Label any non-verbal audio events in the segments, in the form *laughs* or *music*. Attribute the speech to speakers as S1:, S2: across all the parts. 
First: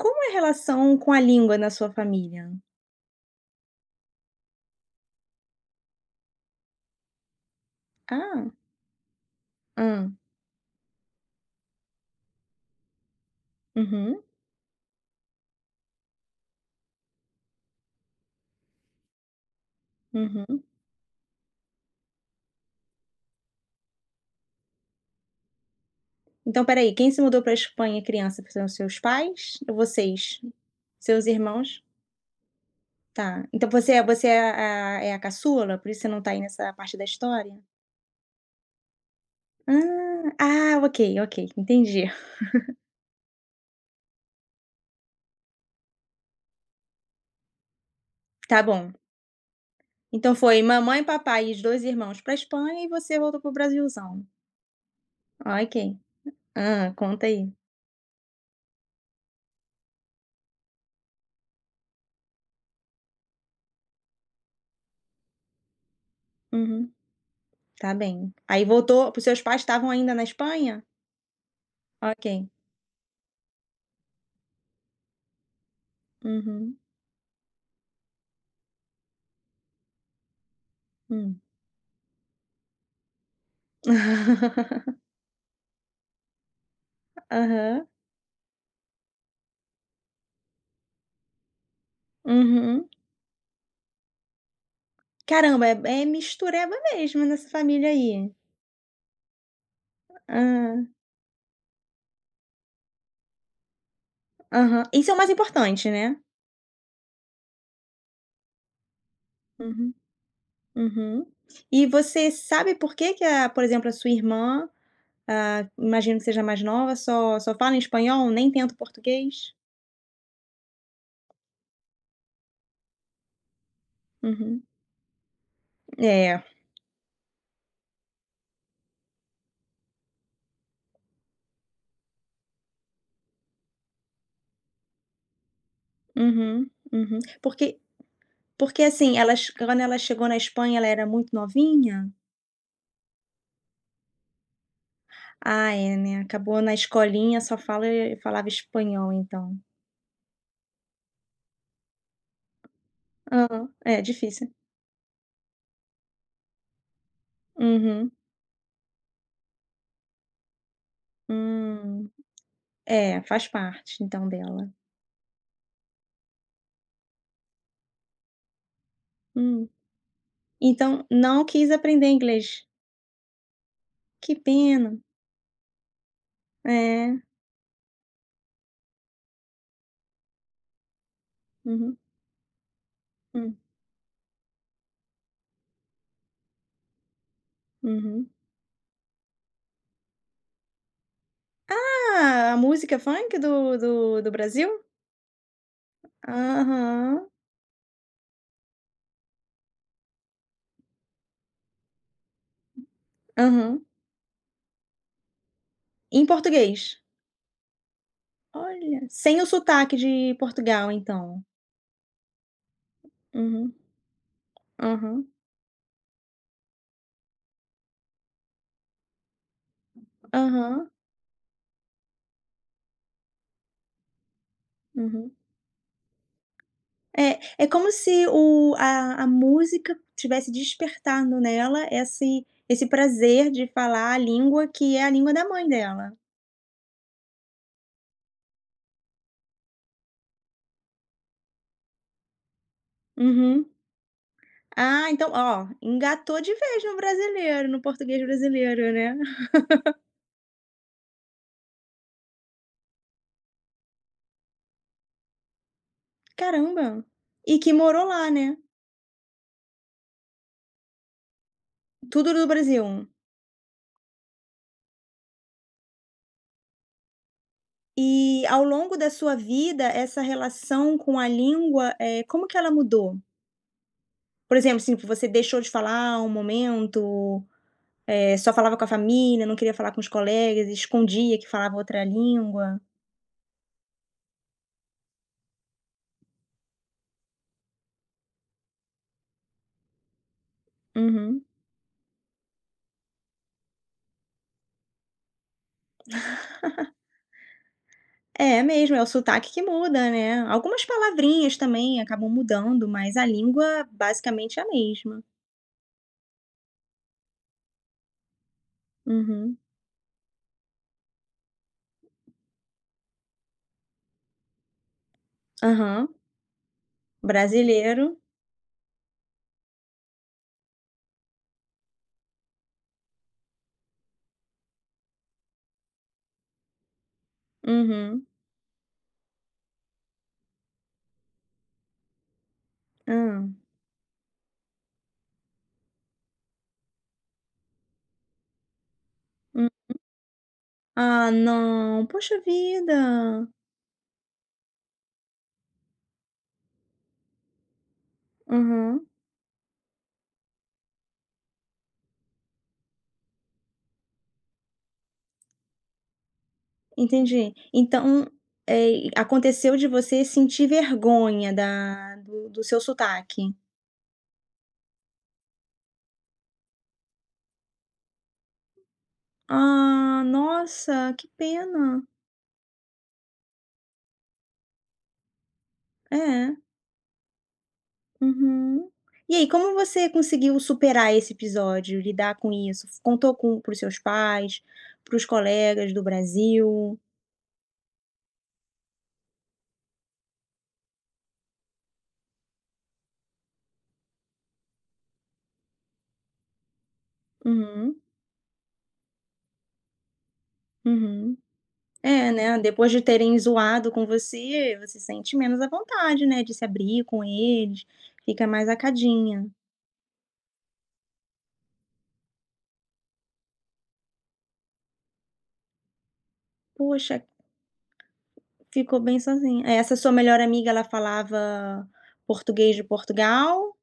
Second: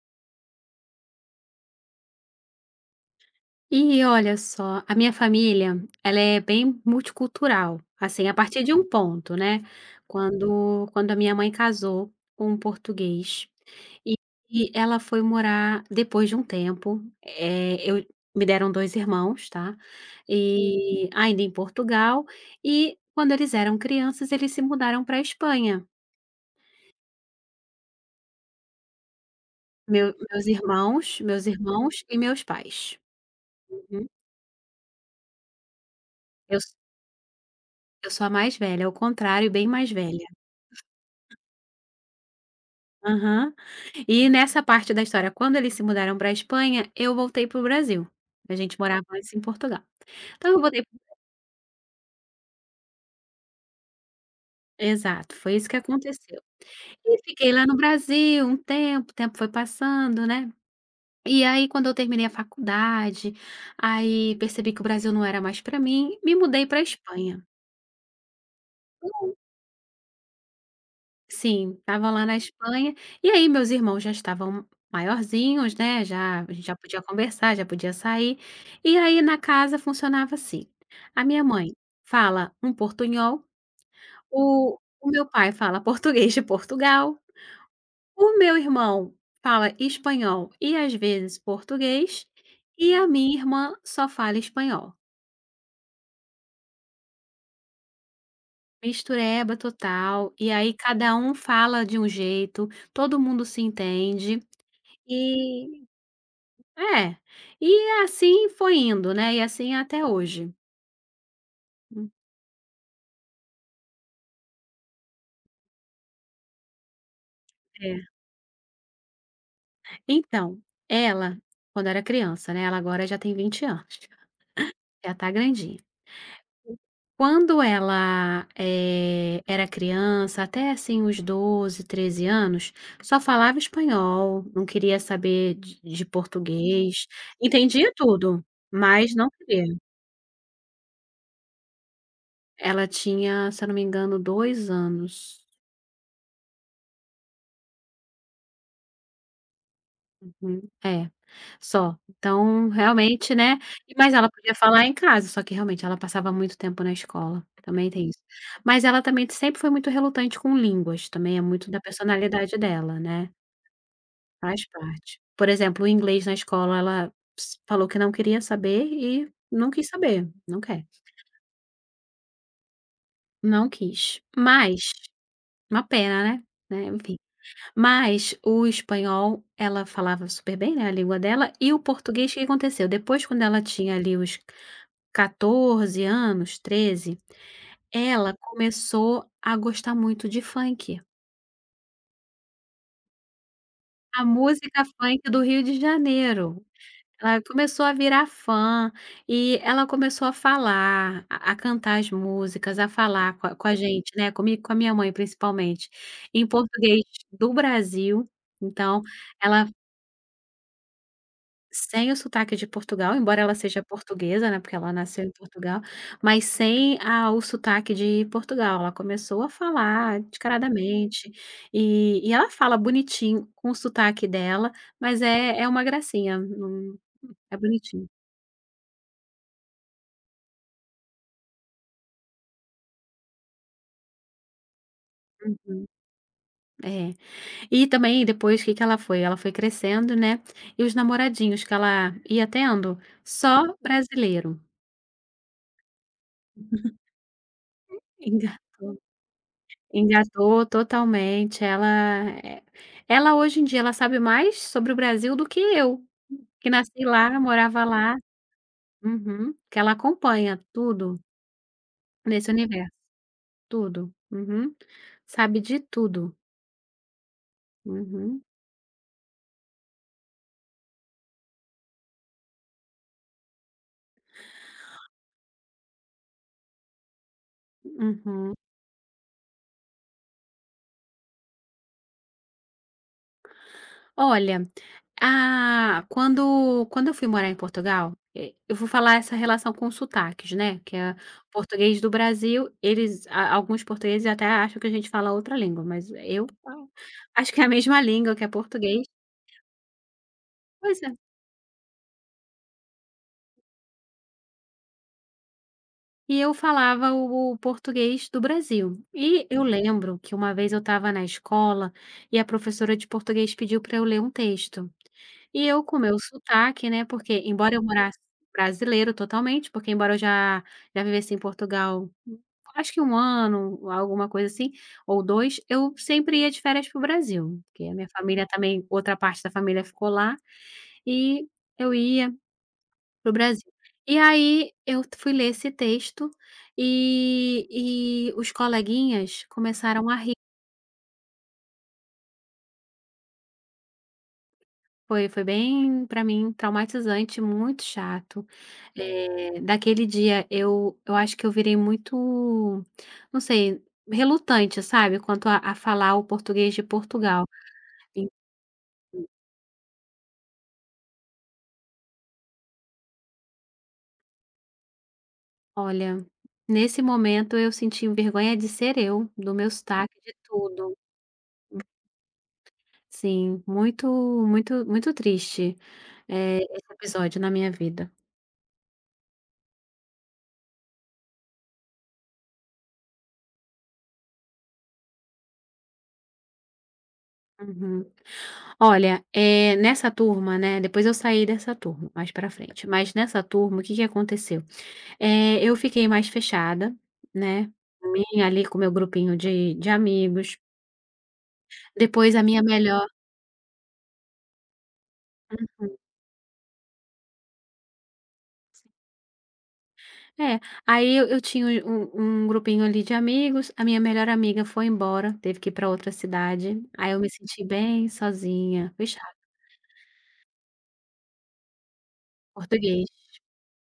S1: Como é a relação com a língua na sua família?
S2: E olha só, a minha família, ela é bem multicultural, assim, a
S1: Ah,
S2: partir de um ponto, né,
S1: hã.
S2: quando a minha mãe casou com um português, e
S1: Uhum,
S2: e ela foi morar depois de um tempo, eu me deram 2 irmãos, tá,
S1: uhum.
S2: e ainda em Portugal, e quando eles eram crianças eles se mudaram pra Espanha,
S1: Então espera aí, quem se mudou para Espanha criança, são seus pais ou
S2: meu
S1: vocês?
S2: meus irmãos
S1: Seus
S2: meus
S1: irmãos?
S2: irmãos e meus pais.
S1: Tá. Então você é
S2: Uhum.
S1: você é a é a caçula, por isso você não tá aí
S2: Eu
S1: nessa
S2: s
S1: parte da história?
S2: eu sou a mais velha, ao contrário, bem mais
S1: Ah,
S2: velha.
S1: ah, ok, ok, entendi.
S2: Aham. E nessa parte da história, quando eles se mudaram pra Espanha, eu voltei para o Brasil. A
S1: Tá
S2: gente
S1: bom.
S2: morava antes em Portugal.
S1: Então
S2: Então eu
S1: foi
S2: voltei,
S1: mamãe, papai e os 2 irmãos pra Espanha, e você voltou para o Brasilzão.
S2: exato, foi isso que
S1: Ok.
S2: aconteceu.
S1: Hã,
S2: E
S1: conta
S2: fiquei
S1: aí.
S2: lá no Brasil um tempo, o tempo foi passando, né. E aí quando eu terminei a faculdade, aí percebi que o Brasil não era mais para mim, me mudei pra
S1: Uhum,
S2: Espanha.
S1: tá bem. Aí voltou, os seus pais estavam ainda na Espanha?
S2: Sim, estavam lá na
S1: Ok.
S2: Espanha, e aí meus irmãos já estavam maiorzinhos, né, já a gente já
S1: Uhum.
S2: podia conversar, já podia sair, e aí na casa funcionava assim: a
S1: Hum.
S2: minha mãe fala um portunhol, o
S1: *laughs*
S2: o meu pai fala *laughs* português de Portugal,
S1: Aham.
S2: o meu irmão fala espanhol e às vezes português,
S1: Uhum.
S2: e a minha irmã só fala espanhol.
S1: Caramba, é mistureba mesmo nessa família aí.
S2: Mistureba total, e aí
S1: Hã.
S2: cada um fala de um jeito, todo mundo se entende,
S1: Aham. Isso é o mais
S2: e
S1: importante, né.
S2: é. E assim foi indo, né, e assim é
S1: Uhum.
S2: até hoje.
S1: Uhum. E
S2: Hum,
S1: você sabe por que que a por exemplo, a sua irmã, ah, imagino que seja mais nova, só fala em
S2: é.
S1: espanhol, nem tenta o português?
S2: Então, ela, quando era criança, né, ela agora já tem 20 anos,
S1: Uhum.
S2: já tá grandinha.
S1: É.
S2: Quando ela, era criança, até assim os 12, 13 anos, só falava espanhol, não queria saber de
S1: Uhum.
S2: português,
S1: Uhum. Porque
S2: entendia tudo,
S1: porque,
S2: mas
S1: assim,
S2: não
S1: elas
S2: queria.
S1: quando ela chegou na Espanha, ela era muito novinha?
S2: Ela tinha, se eu não me engano, 2 anos.
S1: Ah, é, né, acabou na escolinha, só falava espanhol então.
S2: Uhum, é. Só. Então, realmente, né,
S1: Aham, é
S2: mas ela
S1: difícil.
S2: podia falar em casa, só que realmente ela passava muito tempo na escola, também tem
S1: Uhum.
S2: isso. Mas ela também sempre foi muito relutante com línguas, também é muito da
S1: Hum.
S2: personalidade dela,
S1: É,
S2: né,
S1: faz parte então
S2: faz
S1: dela.
S2: parte. Por exemplo, o inglês na escola ela s falou que não queria saber e
S1: Hum.
S2: não quis saber, não quer,
S1: Então não quis aprender inglês.
S2: não quis.
S1: Que
S2: Mas
S1: pena.
S2: uma pena, né, né,
S1: É.
S2: enfim. Mas o espanhol ela falava super bem, né, a língua dela. E o
S1: Uhum.
S2: português, o que aconteceu? Depois quando
S1: Hum.
S2: ela tinha ali os 14 anos, 13,
S1: Uhum.
S2: ela começou a gostar muito de funk.
S1: Ah, a música funk do do
S2: A
S1: do Brasil?
S2: música funk do Rio de Janeiro.
S1: Aham.
S2: Ela começou a virar fã e ela começou a falar, a cantar as músicas, a falar com a
S1: Aham.
S2: gente, né, comigo, com a minha mãe principalmente,
S1: Em
S2: em
S1: português?
S2: português do Brasil. Então
S1: Olha, sem o
S2: ela,
S1: sotaque de Portugal então.
S2: sem o sotaque de Portugal, embora ela
S1: Uhum.
S2: seja portuguesa, né, porque ela nasceu
S1: Aham.
S2: em Portugal, mas sem a o sotaque de Portugal. Ela começou a falar
S1: Aham.
S2: descaradamente, e ela fala bonitinho com o sotaque dela, mas
S1: Uhum.
S2: é uma gracinha, não é
S1: É, é como
S2: bonitinho.
S1: se o a música tivesse despertando nela esse prazer de falar a língua que é a língua da
S2: Hum,
S1: mãe dela.
S2: é. E também depois o que que ela foi? Ela foi crescendo, né, e os namoradinhos que ela ia tendo,
S1: Uhum.
S2: só brasileiro.
S1: Ah, então, ó, engatou de vez no brasileiro, no português
S2: *laughs*
S1: brasileiro,
S2: Engatou.
S1: né. *laughs*
S2: Engatou totalmente. Ela, ela hoje em dia ela sabe mais sobre o Brasil do que eu, que
S1: Caramba.
S2: nasci lá,
S1: E que
S2: morava
S1: morou
S2: lá.
S1: lá, né.
S2: Uhum. Que ela acompanha tudo
S1: Tudo do
S2: nesse universo,
S1: Brasil.
S2: tudo. Uhum. Sabe de tudo. Uhum,
S1: E ao longo da sua vida, essa relação com a língua, como que ela mudou? Por exemplo, assim, você deixou de falar um momento,
S2: uhum.
S1: só falava com a família, não queria falar com os colegas, escondia que falava outra língua.
S2: Olha, ah, quando eu fui morar em Portugal, eh, eu vou falar essa relação com os sotaques, né, que é
S1: Uhum.
S2: português do Brasil, eles, a alguns portugueses até acham que a gente fala outra língua, mas eu falo, acho que é a mesma língua, que é
S1: É mesmo, é
S2: português.
S1: o sotaque que muda, né. Algumas
S2: Pois é.
S1: palavrinhas também acabam mudando, mas a língua basicamente é a mesma.
S2: E eu falava o português do Brasil. E
S1: Uhum.
S2: eu lembro que uma vez eu estava na escola e a professora de português pediu para eu ler um texto. E eu com o
S1: Aham.
S2: meu sotaque, né, porque embora eu morasse,
S1: Brasileiro.
S2: brasileiro totalmente, porque embora eu já vivesse em Portugal, acho que um ano, alguma coisa assim, ou dois, eu sempre ia de férias para o Brasil, porque a minha
S1: Uhum.
S2: família, também outra parte da família ficou lá, e eu ia para o
S1: Hã.
S2: Brasil. E aí eu fui ler esse texto, e os coleguinhas
S1: Hum.
S2: começaram a rir,
S1: Ah, não. Poxa vida.
S2: foi, foi bem, para mim, traumatizante, muito chato.
S1: Uhum.
S2: Eh, daquele dia eu, acho que eu virei muito, não sei, relutante, sabe, quanto a falar o português de Portugal.
S1: Entendi. Então,
S2: E
S1: aconteceu de você sentir vergonha da do do seu sotaque?
S2: olha, nesse momento eu senti vergonha de ser eu, do meu sotaque,
S1: Ah,
S2: de tudo.
S1: nossa, que pena.
S2: Sim, muito, muito, muito triste,
S1: É,
S2: esse episódio na minha vida.
S1: uhum. E aí, como você conseguiu superar esse episódio, lidar com isso? Contou com, para os seus pais, para os colegas do Brasil?
S2: Uhum. Olha, é, nessa turma, né, depois eu saí dessa turma mais pra frente, mas nessa turma o que que aconteceu? Eh, eu fiquei mais fechada, né,
S1: Uhum,
S2: também ali com o meu grupinho de amigos,
S1: uhum. É,
S2: depois a
S1: né,
S2: minha
S1: depois de
S2: melhor,
S1: terem zoado com você, você sente menos à
S2: uhum,
S1: vontade, né, de se abrir com eles, fica mais acadinha.
S2: é, aí eu tinha um grupinho ali de amigos, a minha melhor amiga foi embora, teve que ir pra outra cidade, aí
S1: Poxa,
S2: eu me senti bem sozinha,
S1: ficou bem
S2: fechada,
S1: sozinha. É, essa sua melhor amiga, ela falava português de
S2: português,
S1: Portugal,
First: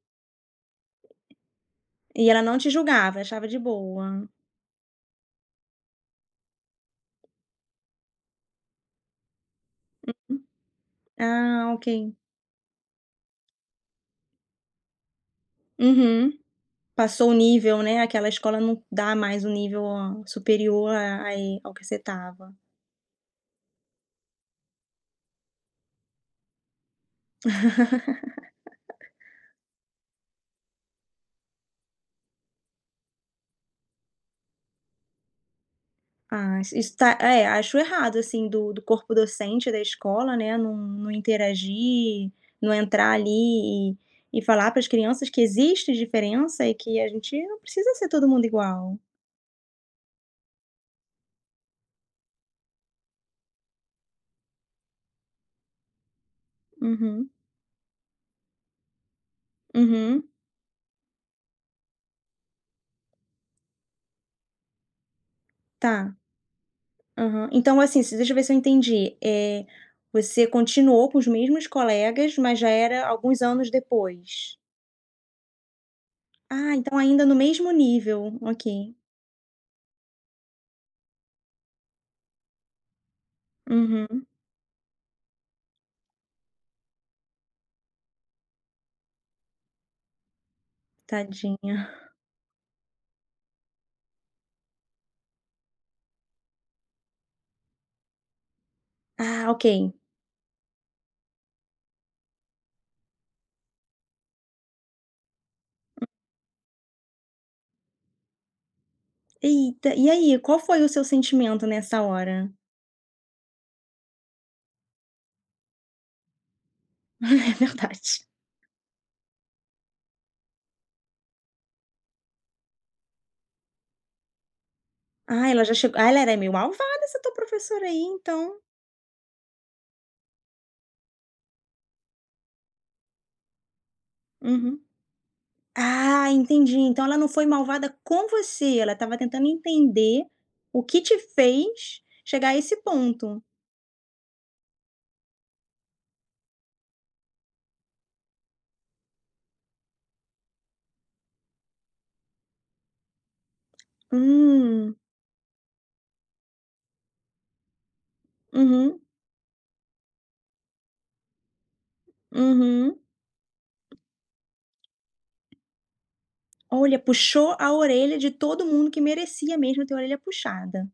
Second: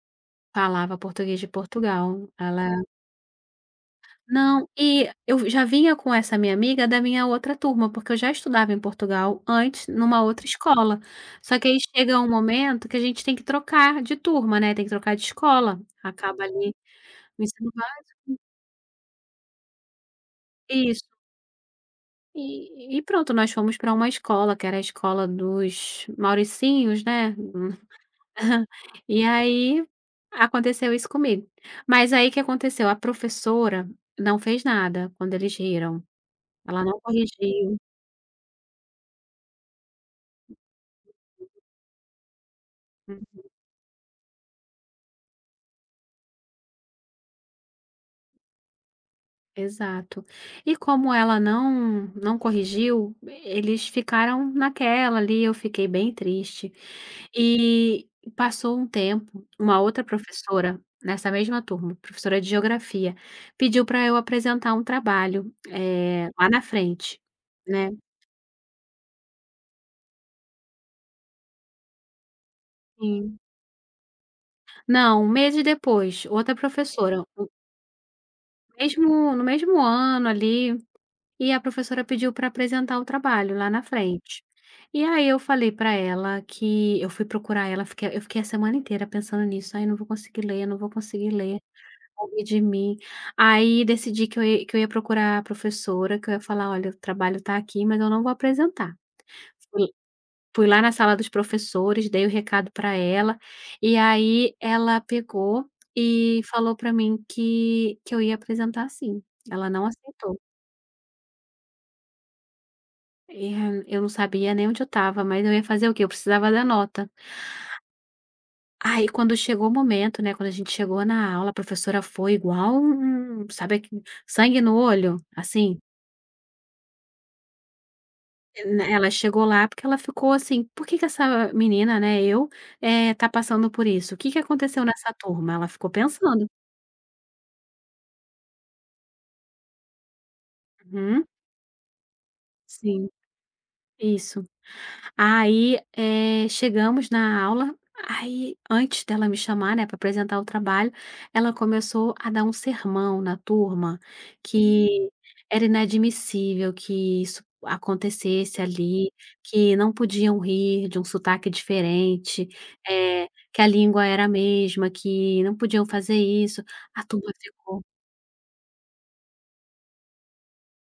S2: falava português de Portugal,
S1: e ela não te
S2: ela,
S1: julgava, achava de boa?
S2: não, e eu já vinha com essa minha amiga da minha outra turma, porque eu já estudava em Portugal antes numa outra escola. Só que
S1: Ah,
S2: aí
S1: ok.
S2: chega um momento que a gente tem que trocar de turma, né, tem que trocar de escola,
S1: Uhum.
S2: acaba ali
S1: Passou o
S2: o ensino
S1: nível,
S2: ba
S1: né, aquela escola não dá mais o nível, a superior
S2: isso.
S1: a ao que você estava.
S2: E pronto, nós fomos para uma escola que era a escola dos Mauricinhos, né. *laughs* E aí aconteceu isso comigo. Mas aí o que aconteceu, a professora não fez nada quando eles riram,
S1: Ah, isso
S2: ela
S1: isso
S2: não
S1: tá,
S2: corrigiu.
S1: acho errado, assim, do corpo docente da escola, né, não interagir, não entrar ali e falar para as crianças que existe diferença e que a gente não precisa ser todo mundo igual.
S2: Exato. E como ela não corrigiu, eles ficaram naquela ali, eu fiquei bem triste.
S1: Uhum,
S2: E passou um tempo, uma outra
S1: uhum.
S2: professora, nessa mesma turma, professora de geografia, pediu para eu apresentar um trabalho,
S1: Tá.
S2: eh, lá na frente,
S1: Aham. Então,
S2: né.
S1: assim, se deixa eu ver se eu entendi, você continuou com os mesmos colegas, mas já era
S2: Sim.
S1: alguns anos depois?
S2: Não, meses depois, outra
S1: Ah, então
S2: professora,
S1: ainda no
S2: no
S1: mesmo nível. Ok.
S2: mesmo no mesmo ano ali. E a professora pediu para apresentar o trabalho lá na
S1: Uhum.
S2: frente. E aí eu falei para ela, que eu fui procurar ela, fiquei eu fiquei a semana inteira pensando nisso: "Aí não vou conseguir ler, não vou conseguir ler,
S1: Tadinha.
S2: vão rir de mim". Aí decidi que eu ia, procurar a professora, que eu ia falar: "Olha, o trabalho está aqui, mas eu não vou apresentar".
S1: Ah, ok.
S2: Fui fui lá na sala dos professores, dei o recado para ela, e aí ela pegou e falou para mim que, eu ia apresentar sim, ela não
S1: Eita, e aí,
S2: aceitou.
S1: qual foi o seu sentimento nessa hora?
S2: E, hã, eu não sabia nem onde eu estava, mas eu ia fazer o quê? Eu precisava da nota.
S1: *laughs* É verdade.
S2: Aí quando chegou o momento, né, quando a gente chegou na aula, a professora foi igual um, sabe aquele sangue no olho?
S1: Ah, ela já
S2: Assim,
S1: chegou ah, ela era meio malvada essa tua professora aí, então.
S2: né, ela chegou lá, porque ela ficou assim: "Por que que essa menina, né, eu, eh, tá passando por isso? O que que
S1: Uhum.
S2: aconteceu nessa turma?" Ela ficou
S1: Ah,
S2: pensando.
S1: entendi. Então ela não foi malvada com você, ela estava tentando entender o que te
S2: Uhum,
S1: fez chegar a esse
S2: sim,
S1: ponto.
S2: isso. Aí, eh, chegamos na aula, aí antes dela me chamar, né, para apresentar o trabalho, ela começou a dar um sermão na turma,
S1: Hum.
S2: que era inadmissível que isso acontecesse
S1: Uhum,
S2: ali, que não podiam rir de um sotaque diferente,
S1: uhum.
S2: eh, que a língua era a mesma, que não podiam fazer isso.
S1: Olha,
S2: A turma
S1: puxou a
S2: ficou
S1: orelha de todo mundo que merecia mesmo ter a orelha puxada.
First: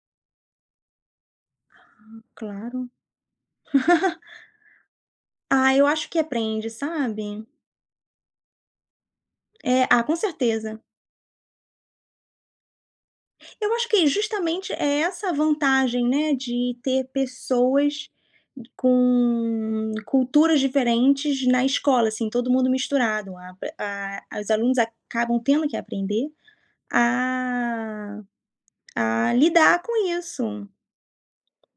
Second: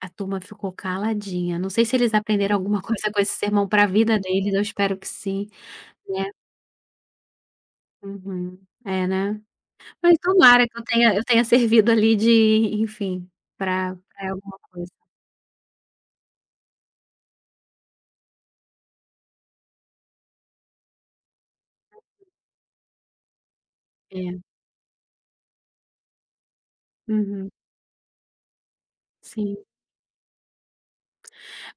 S2: a turma ficou caladinha. Não sei se eles aprenderam alguma
S1: Claro.
S2: *laughs* coisa com esse sermão para a vida
S1: *laughs*
S2: deles, eu espero que sim,
S1: Ah, eu acho que
S2: né.
S1: aprende, sabe.
S2: Uhum. É, né.
S1: É, ah, com
S2: Mas tomara que
S1: certeza.
S2: eu tenha servido ali de, enfim,
S1: Eu acho
S2: para
S1: que
S2: alguma
S1: justamente
S2: coisa.
S1: é essa a vantagem, né, de ter pessoas com culturas diferentes na escola, assim, todo mundo misturado.
S2: É.
S1: A os alunos acabam tendo que aprender
S2: Uhum.
S1: a a
S2: Sim.
S1: lidar com isso.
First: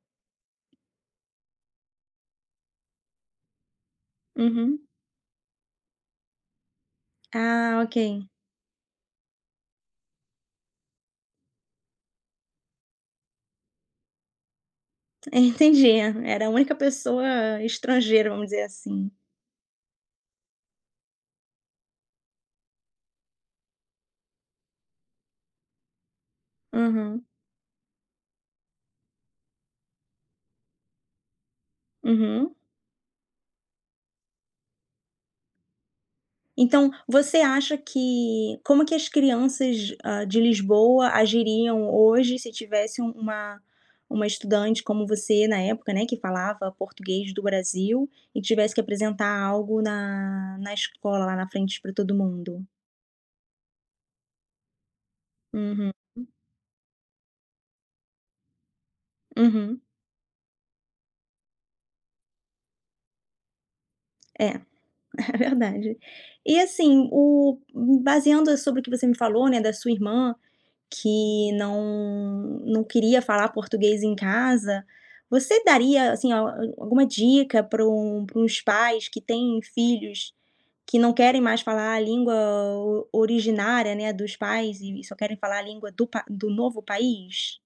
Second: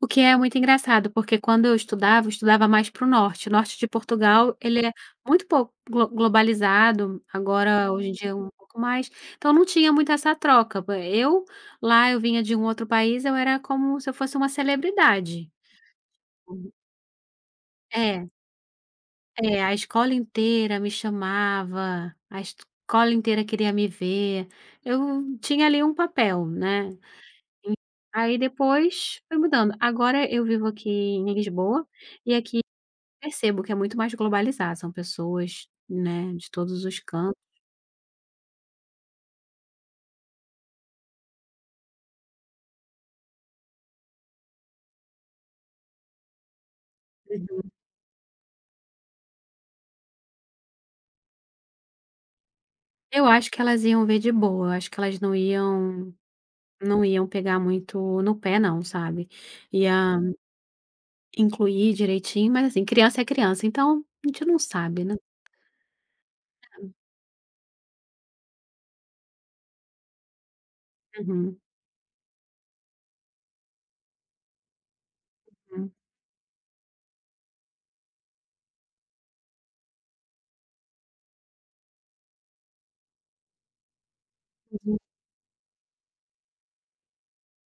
S2: O que é muito engraçado, porque quando eu estudava mais para o norte. O norte de Portugal, ele
S1: Uhum.
S2: é muito pouco globalizado,
S1: Ah,
S2: agora
S1: ok.
S2: hoje em dia
S1: *laughs*
S2: um pouco mais, então não tinha muito essa troca. Po eu lá, eu vinha de um outro país, eu era como se eu fosse uma celebridade.
S1: Entendi. Era a
S2: Uhum.
S1: única pessoa
S2: É.
S1: estrangeira, vamos dizer assim.
S2: É, a escola inteira me chamava, a escola inteira queria me ver. Eu tinha ali um papel, né.
S1: Uhum,
S2: E aí depois foi mudando. Agora eu vivo aqui em Lisboa e
S1: uhum.
S2: aqui percebo que é muito mais globalizado, são pessoas, né, de todos
S1: Então,
S2: os cantos.
S1: você acha que como que as crianças, de Lisboa agiriam hoje se tivesse uma estudante como você na época, né, que falava português do
S2: Uhum.
S1: Brasil e tivesse que apresentar algo na escola, lá na frente, para todo mundo?
S2: Eu acho que elas iam ver de boa, eu acho que elas
S1: Uhum,
S2: não iam pegar muito no pé não, sabe.
S1: uhum.
S2: Ia incluir direitinho, mas assim, criança é criança, então a gente não
S1: É. *laughs*
S2: sabe, né.
S1: É verdade. E assim, o baseando sobre o que você me falou, né, da sua irmã, que
S2: Uhum,
S1: não queria falar português em casa, você
S2: hum.
S1: daria, assim, al alguma dica para para uns pais que têm filhos que não querem mais falar a língua o originária, né, dos pais, e só querem falar a língua do novo país?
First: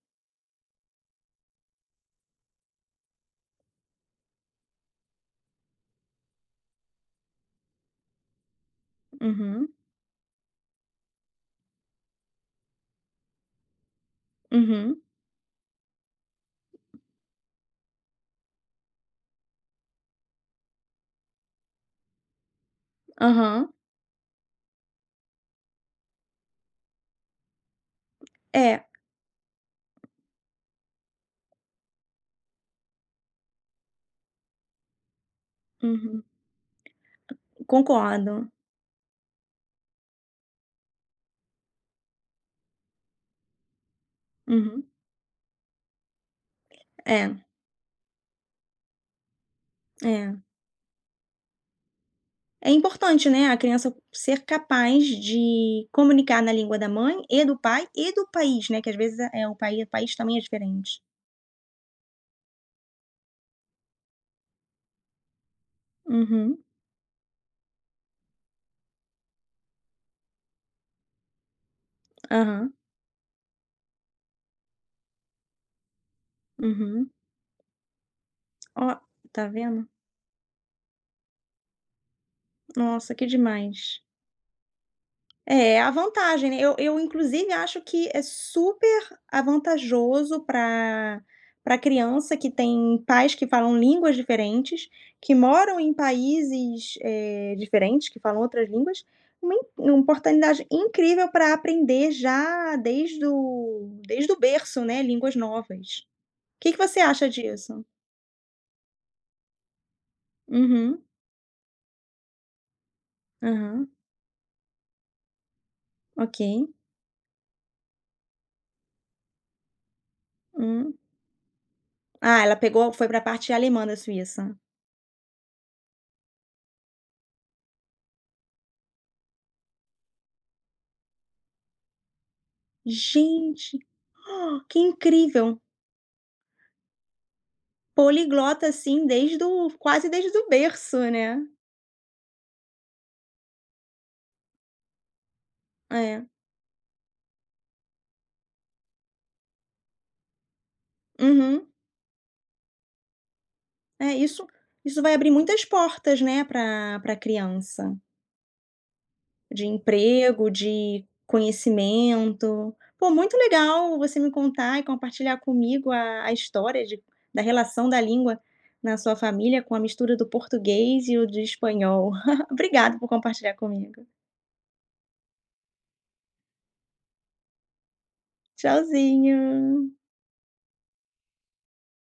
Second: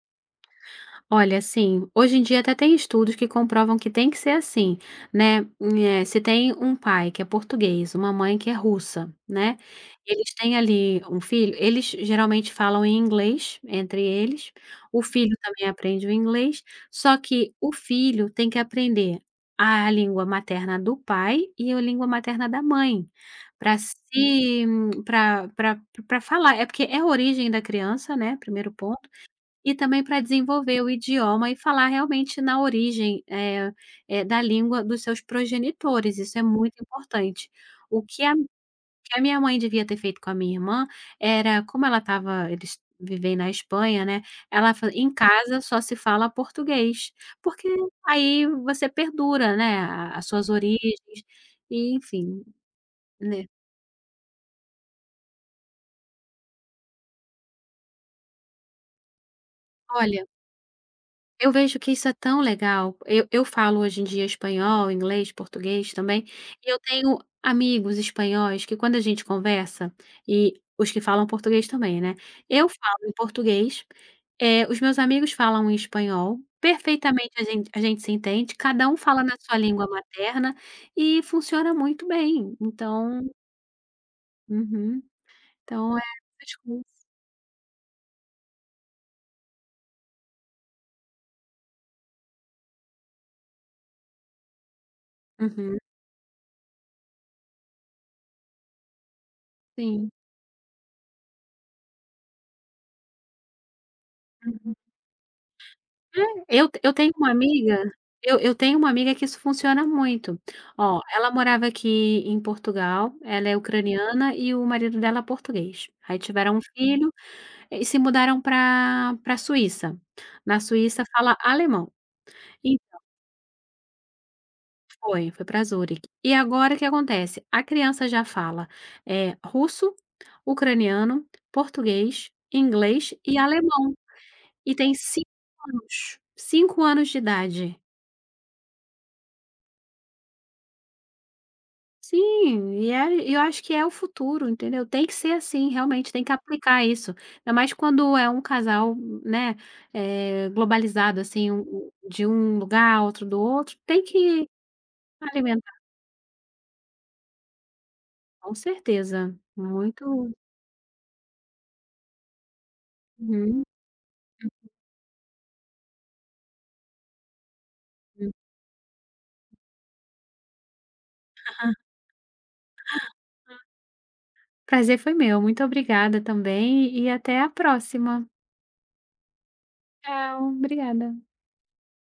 S2: Olha, assim, hoje em dia até tem estudos que comprovam que tem que ser assim, né? Eh, se tem um pai que é português, uma mãe que é russa, né?
S1: Uhum,
S2: Eles têm ali um filho, eles geralmente falam em inglês entre eles, o
S1: uhum,
S2: filho também aprende o inglês, só que o filho tem que aprender a língua materna do pai e a língua materna da mãe,
S1: aham.
S2: para se, para para para falar. É porque é a origem da criança, né? Primeiro
S1: É,
S2: ponto. E também para desenvolver o idioma e falar realmente na origem, eh, da língua dos seus progenitores,
S1: uhum,
S2: isso é muito importante. O que a,
S1: concordo.
S2: que a minha mãe devia ter feito com a minha irmã era, como ela estava, eles vivem na Espanha, né, ela
S1: Uhum,
S2: fa em casa só se fala português,
S1: é,
S2: porque aí você perdura, né, a as
S1: é.
S2: suas origens, e enfim,
S1: É importante,
S2: né.
S1: né, a criança ser capaz de comunicar na língua da mãe e do pai e do país, né, que às vezes é o país
S2: Olha,
S1: também é diferente.
S2: eu vejo que isso é tão legal. Eu falo hoje em dia espanhol, inglês, português também,
S1: Uhum.
S2: e eu tenho amigos espanhóis que quando a gente conversa, e os que falam português também, né. Eu
S1: Aham.
S2: falo em português, eh, os meus amigos falam em espanhol,
S1: Uhum.
S2: perfeitamente a gente se entende, cada
S1: Ó,
S2: um fala na
S1: tá
S2: sua
S1: vendo?
S2: língua materna e funciona muito bem.
S1: Nossa,
S2: Então,
S1: que demais.
S2: uhum.
S1: É, a
S2: Então é
S1: vantagem,
S2: essas
S1: né, eu
S2: coisas.
S1: eu inclusive acho que é super avantajoso para criança que tem pais que falam línguas diferentes, que
S2: Uhum,
S1: moram em países, diferentes, que falam outras línguas, uma
S2: sim.
S1: oportunidade incrível para aprender já desde o
S2: Uhum.
S1: berço, né, línguas novas.
S2: É,
S1: O
S2: eu
S1: Que que
S2: eu
S1: você
S2: tenho
S1: acha
S2: uma
S1: disso?
S2: amiga eu tenho uma amiga que isso funciona muito. Ó,
S1: Uhum,
S2: ela morava aqui em Portugal, ela é
S1: aham,
S2: ucraniana e o marido dela é português. Aí
S1: ok,
S2: tiveram um filho e se mudaram para Suíça. Na
S1: hum.
S2: Suíça fala alemão.
S1: Ah, ela
S2: E
S1: pegou, foi para a parte alemã da Suíça.
S2: foi, foi para Zurique. E agora o que acontece? A criança já fala, é russo, ucraniano, português, inglês e
S1: Gente!
S2: alemão.
S1: Oh,
S2: E
S1: que
S2: tem cinco
S1: incrível.
S2: anos, 5 anos de idade.
S1: Poliglota, assim, desde o quase desde o berço, né.
S2: Sim, e é, eu acho que é o futuro, entendeu? Tem que ser assim, realmente tem
S1: É.
S2: que aplicar isso. Ainda mais quando é um casal, né, globalizado, assim,
S1: Uhum.
S2: um de um lugar, outro do outro, tem
S1: É, isso
S2: que
S1: isso vai abrir muitas
S2: alimentar,
S1: portas, né, para pra criança,
S2: com certeza.
S1: de
S2: Muito,
S1: emprego, de conhecimento. Pô, muito
S2: uhum,
S1: legal você me contar e compartilhar comigo a história de da relação da língua
S2: *laughs*
S1: na sua família, com a mistura do português e o do
S2: hum.
S1: espanhol. *laughs* Obrigada por compartilhar comigo.
S2: Prazer foi meu, muito obrigada também e até a próxima.
S1: Tchauzinho.
S2: Tchau, obrigada.